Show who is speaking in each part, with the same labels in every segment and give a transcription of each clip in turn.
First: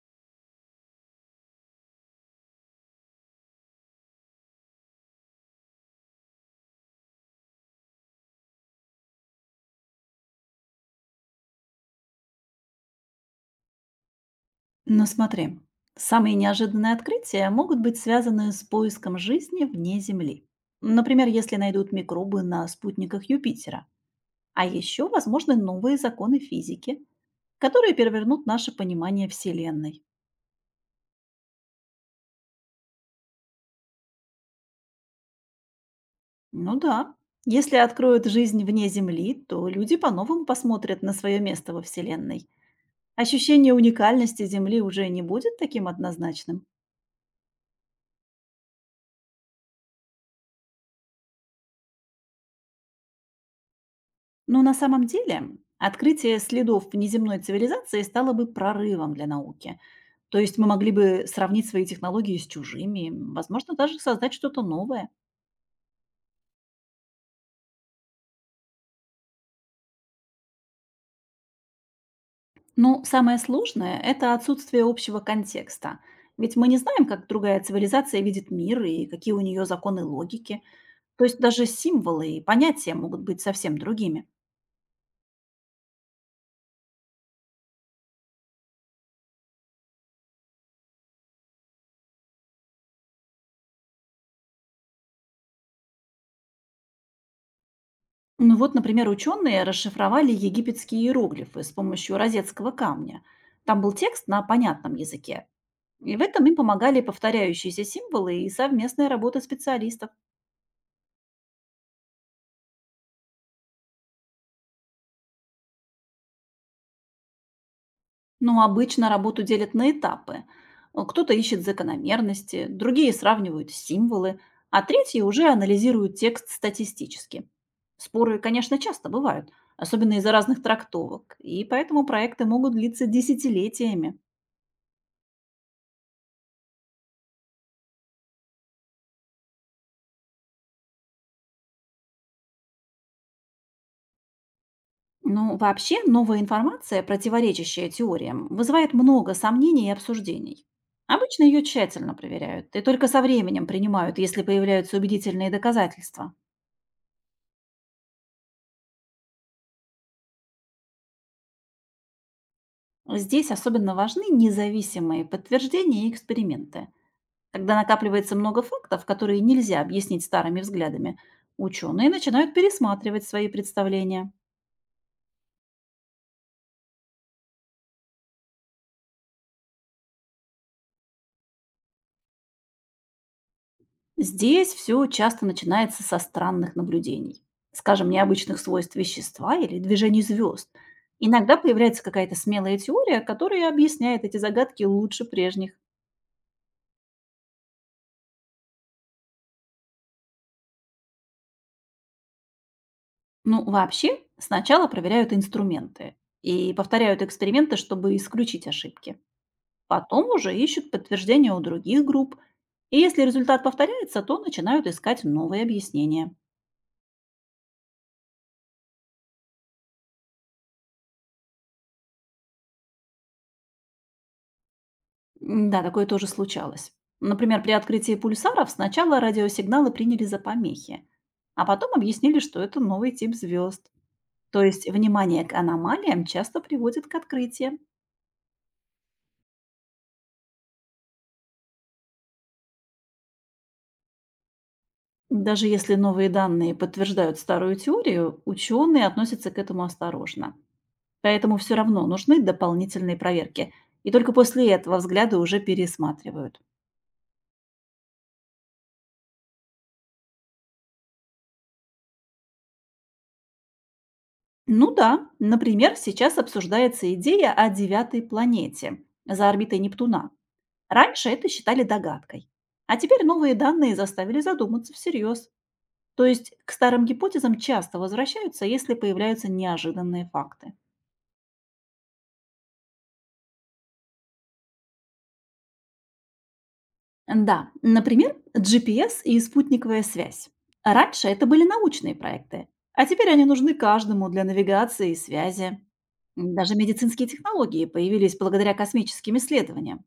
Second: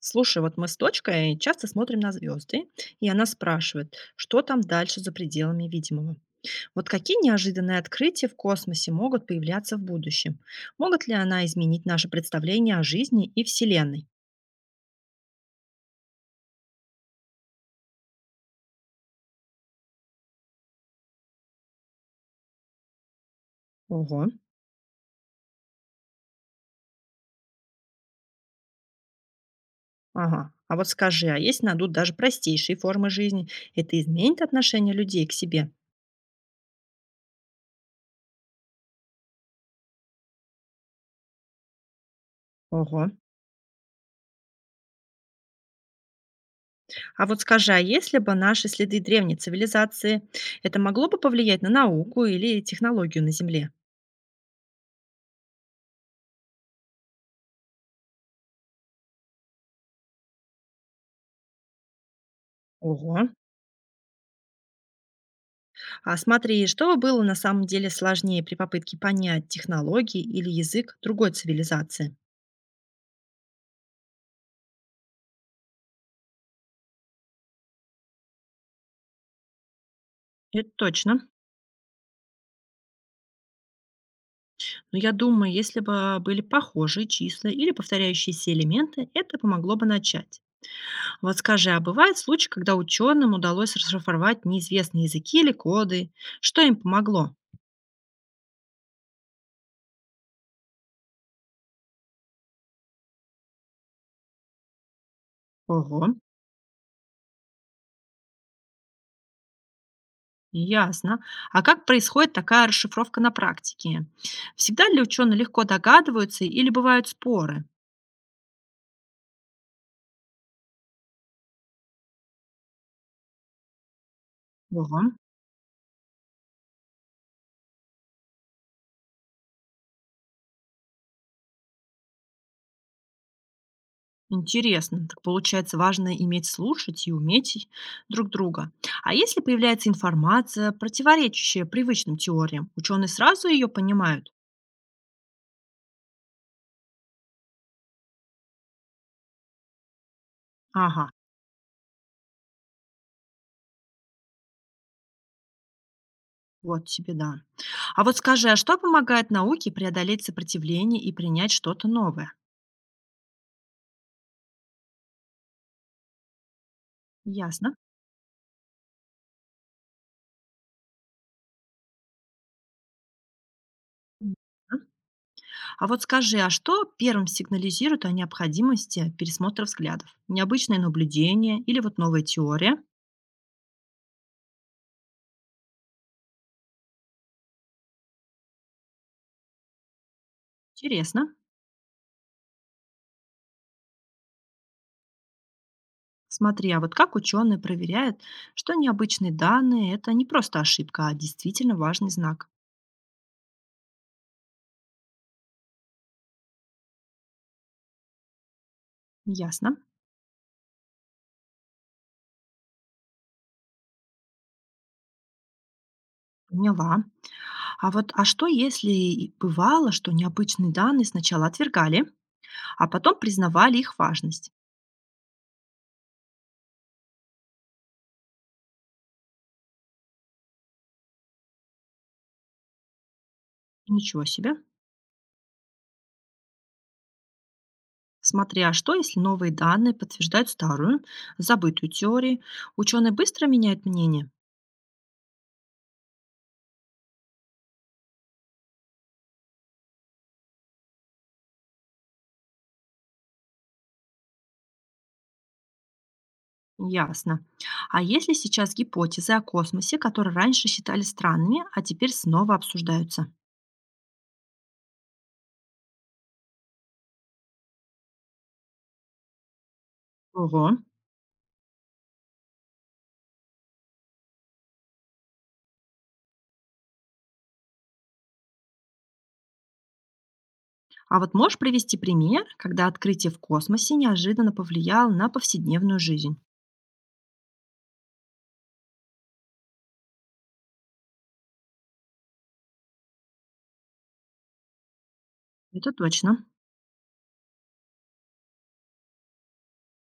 Speaker 1: Слушай, вот мы с дочкой часто смотрим на звезды, и она спрашивает, что там дальше за пределами видимого. Вот какие неожиданные открытия в космосе могут появляться в будущем? Могут ли она изменить наше представление о жизни и Вселенной?
Speaker 2: Но смотри, самые неожиданные открытия могут быть связаны с поиском жизни вне Земли. Например, если найдут микробы на спутниках Юпитера.
Speaker 1: Ого,
Speaker 2: А еще возможны новые законы физики, которые перевернут наше понимание Вселенной.
Speaker 1: ага. А вот скажи, а если найдут даже простейшие формы жизни, это изменит отношение людей к себе?
Speaker 2: Ну да, если откроют жизнь вне Земли, то люди по-новому посмотрят на свое место во Вселенной.
Speaker 1: Ого.
Speaker 2: Ощущение уникальности Земли уже не будет таким однозначным.
Speaker 1: А вот скажи, а если бы наши следы древней цивилизации, это могло бы повлиять на науку или технологию на Земле?
Speaker 2: Но на самом деле открытие следов внеземной цивилизации стало бы прорывом для науки. То есть мы могли бы сравнить свои технологии с чужими,
Speaker 1: Ого.
Speaker 2: возможно, даже создать что-то новое.
Speaker 1: А смотри, что было на самом деле сложнее при попытке понять технологии или язык другой цивилизации?
Speaker 2: Но самое сложное – это отсутствие общего контекста. Ведь мы не знаем, как другая цивилизация видит мир и какие у нее законы логики.
Speaker 1: Это
Speaker 2: То
Speaker 1: точно.
Speaker 2: есть даже символы и понятия могут быть совсем другими.
Speaker 1: Но я думаю, если бы были похожие числа или повторяющиеся элементы, это помогло бы начать. Вот скажи, а бывает случай, когда ученым удалось расшифровать неизвестные языки или коды? Что им помогло?
Speaker 2: Ну вот, например, ученые расшифровали египетские иероглифы с помощью розетского камня. Там был текст на понятном языке,
Speaker 1: Ого,
Speaker 2: и в этом им помогали повторяющиеся символы и совместная работа специалистов.
Speaker 1: ясно. А как происходит такая расшифровка на практике? Всегда ли ученые легко догадываются или бывают споры?
Speaker 2: Но обычно работу делят на этапы. Кто-то ищет закономерности, другие сравнивают символы, а
Speaker 1: Ого.
Speaker 2: третьи уже анализируют текст статистически. Споры, конечно, часто бывают, особенно из-за разных трактовок, и поэтому проекты могут длиться десятилетиями.
Speaker 1: Интересно. Так получается, важно иметь слушать и уметь друг друга. А если появляется информация, противоречащая привычным теориям, ученые сразу ее понимают?
Speaker 2: Ну, вообще, новая информация, противоречащая теориям, вызывает много сомнений и обсуждений.
Speaker 1: Ага,
Speaker 2: Обычно ее тщательно проверяют и только со временем принимают, если появляются убедительные доказательства.
Speaker 1: вот тебе да. А вот скажи, а что помогает науке преодолеть сопротивление и принять что-то новое?
Speaker 2: Здесь особенно важны независимые подтверждения и эксперименты. Когда
Speaker 1: Ясно.
Speaker 2: накапливается много фактов, которые нельзя объяснить старыми взглядами, ученые начинают пересматривать свои представления.
Speaker 1: Ясно. А вот скажи, а что первым сигнализирует о необходимости пересмотра взглядов? Необычное наблюдение или вот новая теория?
Speaker 2: Здесь все часто начинается со странных наблюдений, скажем, необычных свойств вещества или движений звезд.
Speaker 1: Интересно.
Speaker 2: Иногда появляется какая-то смелая теория, которая объясняет эти загадки лучше прежних.
Speaker 1: Смотри, а вот как ученые проверяют, что необычные данные– это не просто ошибка, а действительно важный знак?
Speaker 2: Ну, вообще, сначала проверяют инструменты и повторяют эксперименты, чтобы исключить ошибки.
Speaker 1: Ясно.
Speaker 2: Потом уже ищут подтверждения у других групп. И если результат повторяется, то начинают искать новые объяснения.
Speaker 1: Поняла. А вот, а что если и бывало, что необычные данные сначала отвергали, а потом признавали их важность?
Speaker 2: М-да, такое тоже случалось. Например, при открытии пульсаров сначала радиосигналы приняли за помехи, а потом объяснили, что это новый тип звезд.
Speaker 1: Ничего себе.
Speaker 2: То есть внимание к аномалиям часто приводит к открытиям.
Speaker 1: Смотри, а что если новые данные подтверждают старую, забытую теорию? Ученые быстро меняют мнение?
Speaker 2: Даже если новые данные подтверждают старую теорию, ученые относятся к этому осторожно. Поэтому все равно нужны дополнительные проверки. И только после этого взгляды уже пересматривают.
Speaker 1: Ясно. А если сейчас гипотезы о космосе, которые раньше считали странными, а теперь снова обсуждаются?
Speaker 2: Ну да, например, сейчас обсуждается идея о девятой планете за орбитой Нептуна.
Speaker 1: Ого.
Speaker 2: Раньше это считали догадкой, а теперь новые данные заставили задуматься всерьез. То есть к старым гипотезам часто возвращаются, если появляются неожиданные факты.
Speaker 1: А вот можешь привести пример, когда открытие в космосе неожиданно повлияло на повседневную жизнь?
Speaker 2: Да, например, GPS и спутниковая связь. Раньше это были научные проекты, а теперь они нужны каждому для навигации и связи.
Speaker 1: Это точно.
Speaker 2: Даже медицинские технологии появились благодаря космическим исследованиям.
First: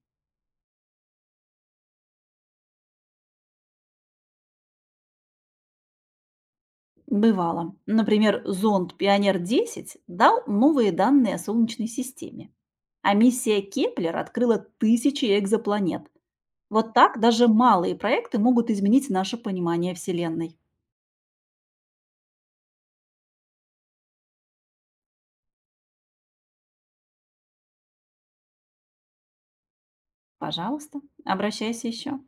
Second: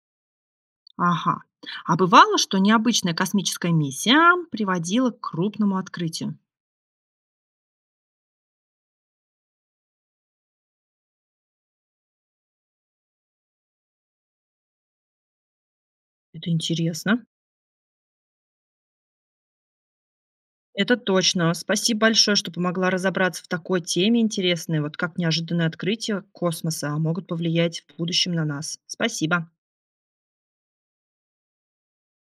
Speaker 1: Ага. А бывало, что необычная космическая миссия приводила к крупному открытию?
Speaker 2: Бывало. Например, зонд пионер-10 дал новые данные о Солнечной системе. А миссия Кеплер открыла тысячи экзопланет.
Speaker 1: Это
Speaker 2: Вот так
Speaker 1: интересно.
Speaker 2: даже малые проекты могут изменить наше понимание Вселенной.
Speaker 1: Это точно. Спасибо большое, что помогла разобраться в такой теме интересной, вот как неожиданные открытия космоса могут повлиять в будущем на нас. Спасибо.
Speaker 2: Пожалуйста, обращайся еще.